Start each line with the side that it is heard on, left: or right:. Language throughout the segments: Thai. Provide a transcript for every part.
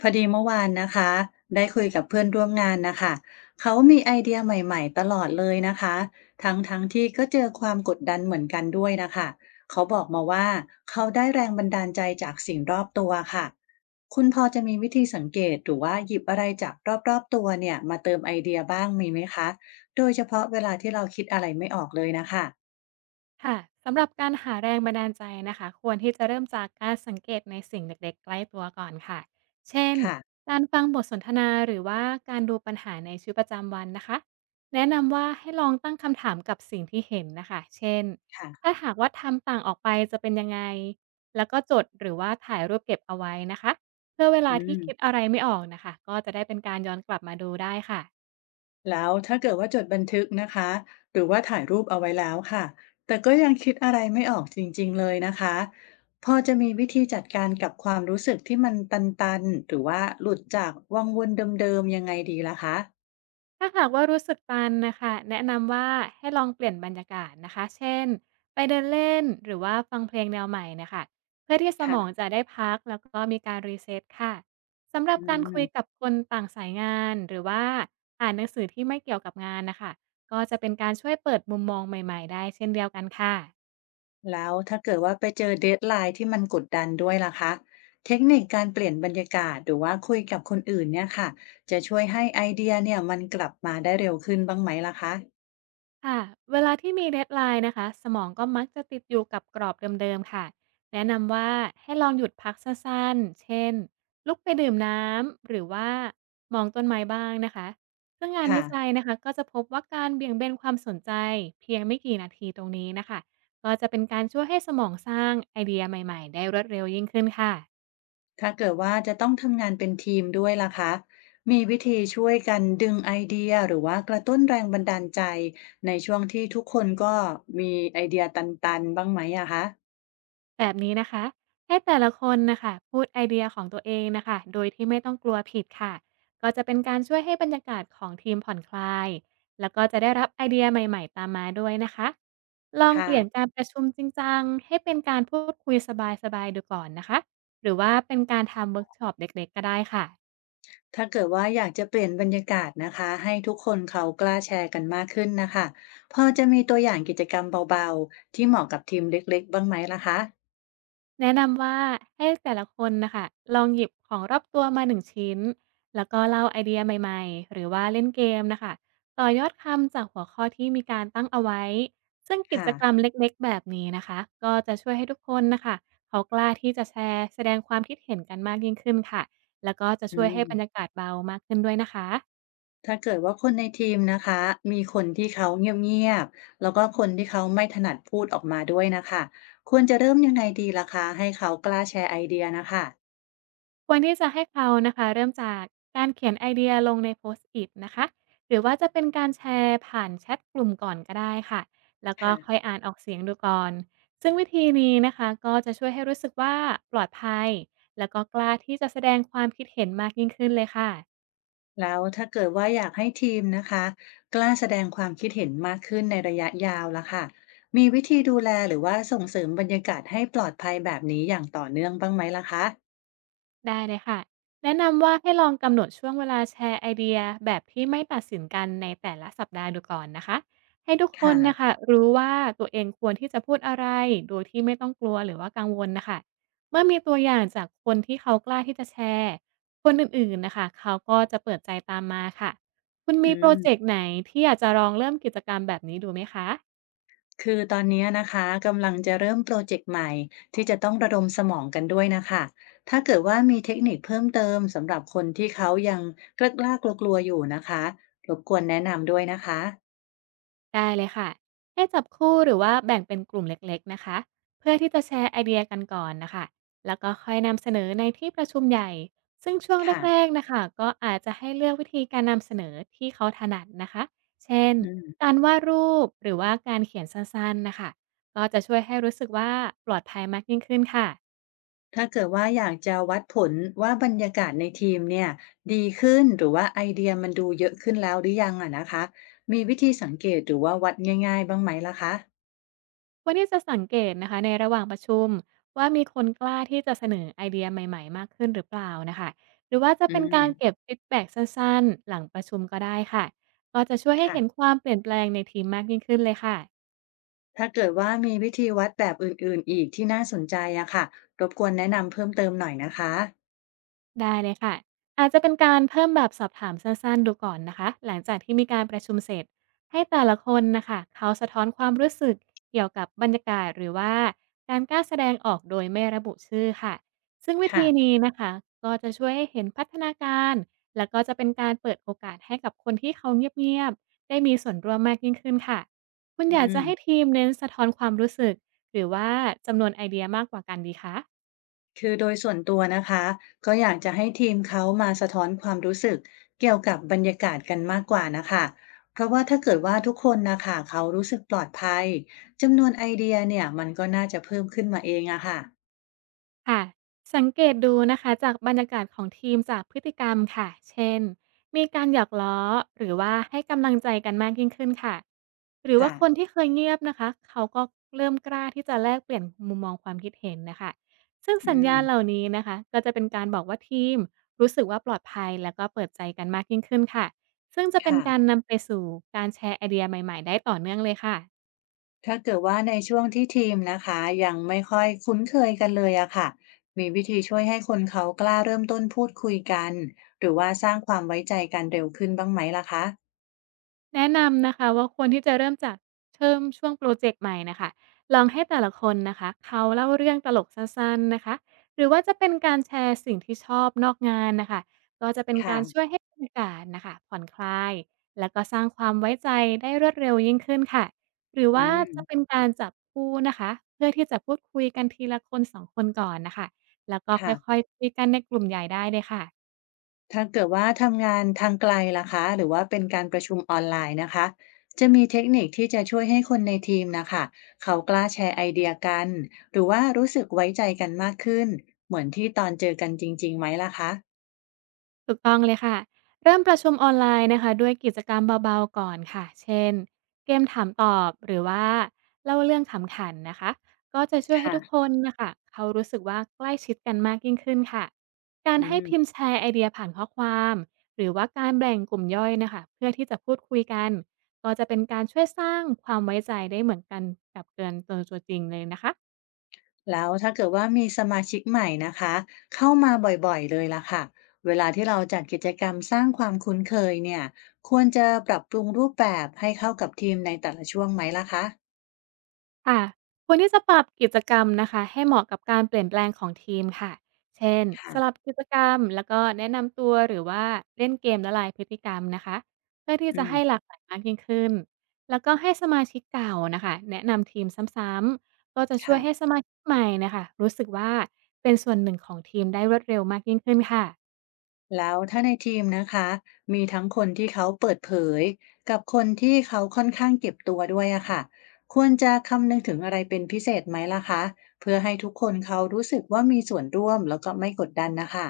left: พอดีเมื่อวานนะคะได้คุยกับเพื่อนร่วมงานนะคะเขามีไอเดียใหม่ๆตลอดเลยนะคะทั้งๆทที่ก็เจอความกดดันเหมือนกันด้วยนะคะเขาบอกมาว่าเขาได้แรงบันดาลใจจากสิ่งรอบตัวค่ะคุณพอจะมีวิธีสังเกตหรือว่าหยิบอะไรจากรอบๆตัวเนี่ยมาเติมไอเดียบ้างมีไหมคะโดยเฉพาะเวลาที่เราคิดอะไรไม่ออกเลยนะคะ
right: ค่ะสำหรับการหาแรงบันดาลใจนะคะควรที่จะเริ่มจากการสังเกตในสิ่งเล็กๆใกล้ตัวก่อนค่ะเช่น
left: ค่ะ
right: การฟังบทสนทนาหรือว่าการดูปัญหาในชีวิตประจำวันนะคะแนะนำว่าให้ลองตั้งคำถามกับสิ่งที่เห็นนะคะเช่นถ้า
left: ค่ะ
right: หากว่าทำต่างออกไปจะเป็นยังไงแล้วก็จดหรือว่าถ่ายรูปเก็บเอาไว้นะคะเพื่อเวลา
left: อื
right: ที่คิด
left: ม
right: อะไรไม่ออกนะคะก็จะได้เป็นการย้อนกลับมาดูได้ค่ะ
left: แล้วถ้าเกิดว่าจดบันทึกนะคะหรือว่าถ่ายรูปเอาไว้แล้วค่ะแต่ก็ยังคิดอะไรไม่ออกจริงๆเลยนะคะพอจะมีวิธีจัดการกับความรู้สึกที่มันตันๆหรือว่าหลุดจากวังวนเดิมๆยังไงดีล่ะคะ
right: ถ้าหากว่ารู้สึกตันนะคะแนะนำว่าให้ลองเปลี่ยนบรรยากาศนะคะเช่นไปเดินเล่นหรือว่าฟังเพลงแนวใหม่นะคะเพื่อที่สมอง
left: ค่ะ
right: จะได้พักแล้วก็มีการ reset ค่ะสำหรับ
left: อื
right: การคุยกับ
left: ม
right: คนต่างสายงานหรือว่าอ่านหนังสือที่ไม่เกี่ยวกับงานนะคะก็จะเป็นการช่วยเปิดมุมมองใหม่ๆได้เช่นเดียวกันค่ะ
left: แล้วถ้าเกิดว่าไปเจอเดดไลน์ที่มันกดดันด้วยล่ะคะเทคนิคการเปลี่ยนบรรยากาศหรือว่าคุยกับคนอื่นเนี่ยค่ะจะช่วยให้ไอเดียเนี่ยมันกลับมาได้เร็วขึ้นบ้างไหมล่ะคะ
right: ค่ะ เวลาที่มี deadline นนะคะ สมองก็มักจะติดอยู่กับกรอบเดิมๆค่ะ แนะนำว่าให้ลองหยุดพักสั้นๆเช่นลุกไปดื่มน้ำ หรือว่ามองต้นไม้บ้างนะคะซึ่งงาน
left: ค่ะ
right: วิจัยนะคะก็จะพบว่าการเบี่ยงเบนความสนใจเพียงไม่กี่นาทีตรงนี้นะคะ ก็จะเป็นการช่วยให้สมองสร้างไอเดียใหม่ๆได้รวดเร็วยิ่งขึ้นค่ะ
left: ถ้าเกิดว่าจะต้องทำงานเป็นทีมด้วยล่ะคะ มีวิธีช่วยกันดึงไอเดียหรือว่ากระตุ้นแรงบันดาลใจในช่วงที่ทุกคนก็มีไอเดียตันๆบ้างไหมอะคะ
right: แบบนี้นะคะให้แต่ละคนนะคะพูดไอเดียของตัวเองนะคะโดยที่ไม่ต้องกลัวผิดค่ะก็จะเป็นการช่วยให้บรรยากาศของทีมผ่อนคลายแล้วก็จะได้รับไอเดียใหม่ๆตามมาด้วยนะคะลองเป
left: ค่ะ
right: ลี่ยนการประชุมจริงจังให้เป็นการพูดคุยสบายๆดูก่อนนะคะหรือว่าเป็นการทำเวิร์กช็อปเด็กๆก็ได้ค่ะ
left: ถ้าเกิดว่าอยากจะเปลี่ยนบรรยากาศนะคะให้ทุกคนเขากล้าแชร์กันมากขึ้นนะคะพอจะมีตัวอย่างกิจกรรมเบาๆที่เหมาะกับทีมเล็กๆบ้างไหมล่ะคะ
right: แนะนำว่าให้แต่ละคนนะคะลองหยิบของรอบตัวมา1ชิ้นแล้วก็เล่าไอเดียใหม่ๆหรือว่าเล่นเกมนะคะต่อยอดคำจากหัวข้อที่มีการตั้งเอาไว้ซึ่งกิจ
left: ค่ะ
right: กรรมเล็กๆแบบนี้นะคะก็จะช่วยให้ทุกคนนะคะเขากล้าที่จะแชร์แสดงความคิดเห็นกันมากยิ่งขึ้นค่ะแล้วก็จะ
left: อื
right: ช่วยให้บรรยา
left: ม
right: กาศเบามากขึ้นด้วยนะคะ
left: ถ้าเกิดว่าคนในทีมนะคะมีคนที่เขาเงียบๆแล้วก็คนที่เขาไม่ถนัดพูดออกมาด้วยนะคะควรจะเริ่มยังไงดีล่ะคะให้เขากล้าแชร์ไอเดียนะคะ
right: ควรที่จะให้เขานะคะเริ่มจากการเขียนไอเดียลงใน Post-it นะคะหรือว่าจะเป็นการแชร์ผ่านแชทกลุ่มก่อนก็ได้ค่ะแล้วก็ค่อย
left: ค่ะ
right: อ่านออกเสียงดูก่อนซึ่งวิธีนี้นะคะก็จะช่วยให้รู้สึกว่าปลอดภัยแล้วก็กล้าที่จะแสดงความคิดเห็นมากยิ่งขึ้นเลยค่ะ
left: แล้วถ้าเกิดว่าอยากให้ทีมนะคะกล้าแสดงความคิดเห็นมากขึ้นในระยะยาวล่ะค่ะมีวิธีดูแลหรือว่าส่งเสริมบรรยากาศให้ปลอดภัยแบบนี้อย่างต่อเนื่องบ้างไหมล่ะคะ
right: ได้เลยค่ะแนะนำว่าให้ลองกำหนดช่วงเวลาแชร์ไอเดียแบบที่ไม่ตัดสินกันในแต่ละสัปดาห์ดูก่อนนะคะให้ทุกคน
left: ค่ะ
right: นะคะรู้ว่าตัวเองควรที่จะพูดอะไรโดยที่ไม่ต้องกลัวหรือว่ากังวลนะคะเมื่อมีตัวอย่างจากคนที่เขากล้าที่จะแชร์คนอื่นๆนะคะเขาก็จะเปิดใจตามมาค่ะคุณมี
left: อื
right: โปร
left: ม
right: เจกต์ไหนที่อยากจะลองเริ่มกิจกรรมแบบนี้ดูไหมคะ
left: คือตอนนี้นะคะกำลังจะเริ่มโปรเจกต์ใหม่ที่จะต้องระดมสมองกันด้วยนะคะถ้าเกิดว่ามีเทคนิคเพิ่มเติมสำหรับคนที่เขายังกล้ากลัวๆอยู่นะคะรบกวนแนะนำด้วยนะคะ
right: ได้เลยค่ะให้จับคู่หรือว่าแบ่งเป็นกลุ่มเล็กๆนะคะเพื่อที่จะแชร์ไอเดียกันก่อนนะคะแล้วก็ค่อยนำเสนอในที่ประชุมใหญ่ซึ่งช่วง
left: ค่ะ
right: แรกๆนะคะก็อาจจะให้เลือกวิธีการนำเสนอที่เขาถนัดนะคะเช่น
left: อืม
right: การวาดรูปหรือว่าการเขียนสั้นๆนะคะก็จะช่วยให้รู้สึกว่าปลอดภัยมากยิ่งขึ้นค่ะ
left: ถ้าเกิดว่าอยากจะวัดผลว่าบรรยากาศในทีมเนี่ยดีขึ้นหรือว่าไอเดียมันดูเยอะขึ้นแล้วหรือยังอะนะคะมีวิธีสังเกตหรือว่าวัดง่ายๆบ้างไหมล่ะคะ
right: ควรที่จะสังเกตนะคะในระหว่างประชุมว่ามีคนกล้าที่จะเสนอไอเดียใหม่ๆมากขึ้นหรือเปล่านะคะหรือว่าจะ
left: อื
right: เป็น
left: ม
right: การเก็บฟีดแบ็กสั้นๆหลังประชุมก็ได้ค่ะก็จะช่วยให้เห็นค
left: ค่ะ
right: วามเปลี่ยนแปลงในทีมมากยิ่งขึ้นเลยค่ะ
left: ถ้าเกิดว่ามีวิธีวัดแบบอื่นๆอีกที่น่าสนใจอะค่ะรบกวนแนะนำเพิ่มเติมหน่อยนะคะ
right: ได้เลยค่ะอาจจะเป็นการเพิ่มแบบสอบถามสั้นๆดูก่อนนะคะหลังจากที่มีการประชุมเสร็จให้แต่ละคนนะคะเขาสะท้อนความรู้สึกเกี่ยวกับบรรยากาศหรือว่าการกล้าแสดงออกโดยไม่ระบุชื่อค่ะซึ่งวิธี
left: ค่ะ
right: นี้นะคะก็จะช่วยให้เห็นพัฒนาการแล้วก็จะเป็นการเปิดโอกาสให้กับคนที่เขาเงียบๆได้มีส่วนร่วมมากยิ่งขึ้นค่ะคุณ
left: อื
right: อยากจะให้
left: ม
right: ทีมเน้นสะท้อนความรู้สึกหรือว่าจำนวนไอเดียมากกว่ากันดีคะ
left: คือโดยส่วนตัวนะคะก็อยากจะให้ทีมเขามาสะท้อนความรู้สึกเกี่ยวกับบรรยากาศกันมากกว่านะคะเพราะว่าถ้าเกิดว่าทุกคนนะคะเขารู้สึกปลอดภัยจำนวนไอเดียเนี่ยมันก็น่าจะเพิ่มขึ้นมาเองอะค่ะ
right: ค่ะสังเกตดูนะคะจากบรรยากาศของทีมจากพฤติกรรมค่ะเช่นมีการหยอกล้อหรือว่าให้กำลังใจกันมากยิ่งขึ้นค่ะหรือว่า
left: ค่ะ
right: คนที่เคยเงียบนะคะเขาก็เริ่มกล้าที่จะแลกเปลี่ยนมุมมองความคิดเห็นนะคะซึ่ง
left: อื
right: สัญญาณเหล่า
left: ม
right: นี้นะคะก็จะเป็นการบอกว่าทีมรู้สึกว่าปลอดภัยแล้วก็เปิดใจกันมากยิ่งขึ้นค่ะซึ่งจะเป็น
left: ค่ะ
right: การนำไปสู่การแชร์ไอเดียใหม่ๆได้ต่อเนื่องเลยค่ะ
left: ถ้าเกิดว่าในช่วงที่ทีมนะคะยังไม่ค่อยคุ้นเคยกันเลยอะค่ะมีวิธีช่วยให้คนเขากล้าเริ่มต้นพูดคุยกันหรือว่าสร้างความไว้ใจกันเร็วขึ้นบ้างไหมล่ะคะ
right: แนะนำนะคะว่าควรที่จะเริ่มจากเชิ่มช่วงโปรเจกต์ใหม่นะคะลองให้แต่ละคนนะคะเขาเล่าเรื่องตลกสั้นๆนะคะหรือว่าจะเป็นการแชร์สิ่งที่ชอบนอกงานนะคะก็จะเป็นการช่
left: ค่ะ
right: วยให้บรรยากาศนะคะผ่อนคลายแล้วก็สร้างความไว้ใจได้รวดเร็วยิ่งขึ้นค่ะหรือ
left: อื
right: ว่า
left: ม
right: จะเป็นการจับคู่นะคะเพื่อที่จะพูดคุยกันทีละคนสองคนก่อนนะคะแล้วก็ค
left: ค่ะ
right: ่อยๆคุยกันในกลุ่มใหญ่ได้เลยค่ะ
left: ถ้าเกิดว่าทำงานทางไกลล่ะคะหรือว่าเป็นการประชุมออนไลน์นะคะจะมีเทคนิคที่จะช่วยให้คนในทีมนะคะเขากล้าแชร์ไอเดียกันหรือว่ารู้สึกไว้ใจกันมากขึ้นเหมือนที่ตอนเจอกันจริงๆไหมล่ะคะ
right: ถูกต้องเลยค่ะเริ่มประชุมออนไลน์นะคะด้วยกิจกรรมเบาๆก่อนค่ะเช่นเกมถามตอบหรือว่าเล่าเรื่องขำขันนะคะก็จะช่วยให้ทุกค
left: ค่ะ
right: นนะคะเขารู้สึกว่าใกล้ชิดกันมากยิ่งขึ้นค่ะการ
left: อื
right: ให้
left: ม
right: พิมพ์แชร์ไอเดียผ่านข้อความหรือว่าการแบ่งกลุ่มย่อยนะคะเพื่อที่จะพูดคุยกันก็จะเป็นการช่วยสร้างความไว้ใจได้เหมือนกันกับเกินตัวตัวจริงเลยนะคะ
left: แล้วถ้าเกิดว่ามีสมาชิกใหม่นะคะเข้ามาบ่อยๆเลยล่ะค่ะเวลาที่เราจัดกิจกรรมสร้างความคุ้นเคยเนี่ยควรจะปรับปรุงรูปแบบให้เข้ากับทีมในแต่ละช่วงไหมล่ะคะ
right: ค่ะควรที่จะปรับกิจกรรมนะคะให้เหมาะกับการเปลี่ยนแปลงของทีมค่ะเช่นสลับ
left: ค่ะ
right: กิจกรรมแล้วก็แนะนำตัวหรือว่าเล่นเกมละลายพฤติกรรมนะคะเพื่อที่
left: อื
right: จะให้หลา
left: ม
right: กหลายมากยิ่งขึ้นแล้วก็ให้สมาชิกเก่านะคะแนะนำทีมซ้ำๆก็จะช่ว
left: ค่ะ
right: ยให้สมาชิกใหม่นะคะรู้สึกว่าเป็นส่วนหนึ่งของทีมได้รวดเร็วมากยิ่งขึ้นค่ะ
left: แล้วถ้าในทีมนะคะมีทั้งคนที่เขาเปิดเผยกับคนที่เขาค่อนข้างเก็บตัวด้วยอะค่ะควรจะคำนึงถึงอะไรเป็นพิเศษไหมล่ะคะเพื่อให้ทุกคนเขารู้สึกว่ามีส่วนร่วมแล้วก็ไม่กดดันนะคะ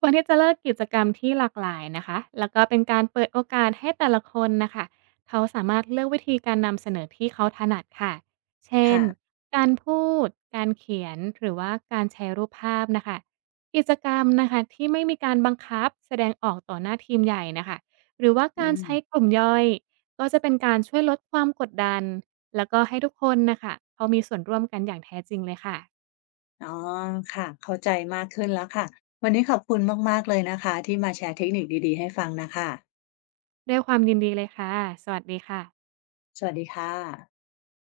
right: ควรที่จะเลือกกิจกรรมที่หลากหลายนะคะแล้วก็เป็นการเปิดโอกาสให้แต่ละคนนะคะเขาสามารถเลือกวิธีการนำเสนอที่เขาถนัดค่ะเช่น
left: ค่ะ
right: การพูด การเขียนหรือว่าการแชร์รูปภาพนะคะกิจกรรมนะคะที่ไม่มีการบังคับแสดงออกต่อหน้าทีมใหญ่นะคะหรือว่า
left: อื
right: การ
left: ม
right: ใช้กลุ่มย่อยก็จะเป็นการช่วยลดความกดดันแล้วก็ให้ทุกคนนะคะเขามีส่วนร่วมกันอย่างแท้จริงเลยค่ะ
left: อ๋อค่ะเข้าใจมากขึ้นแล้วค่ะวันนี้ขอบคุณมากๆเลยนะคะที่มาแชร์เทคนิคดีๆให้ฟังน่ะค่ะ
right: ด้วยความยินดีเลยค่ะสวัสดีค่ะ
left: สวัสดีค่ะ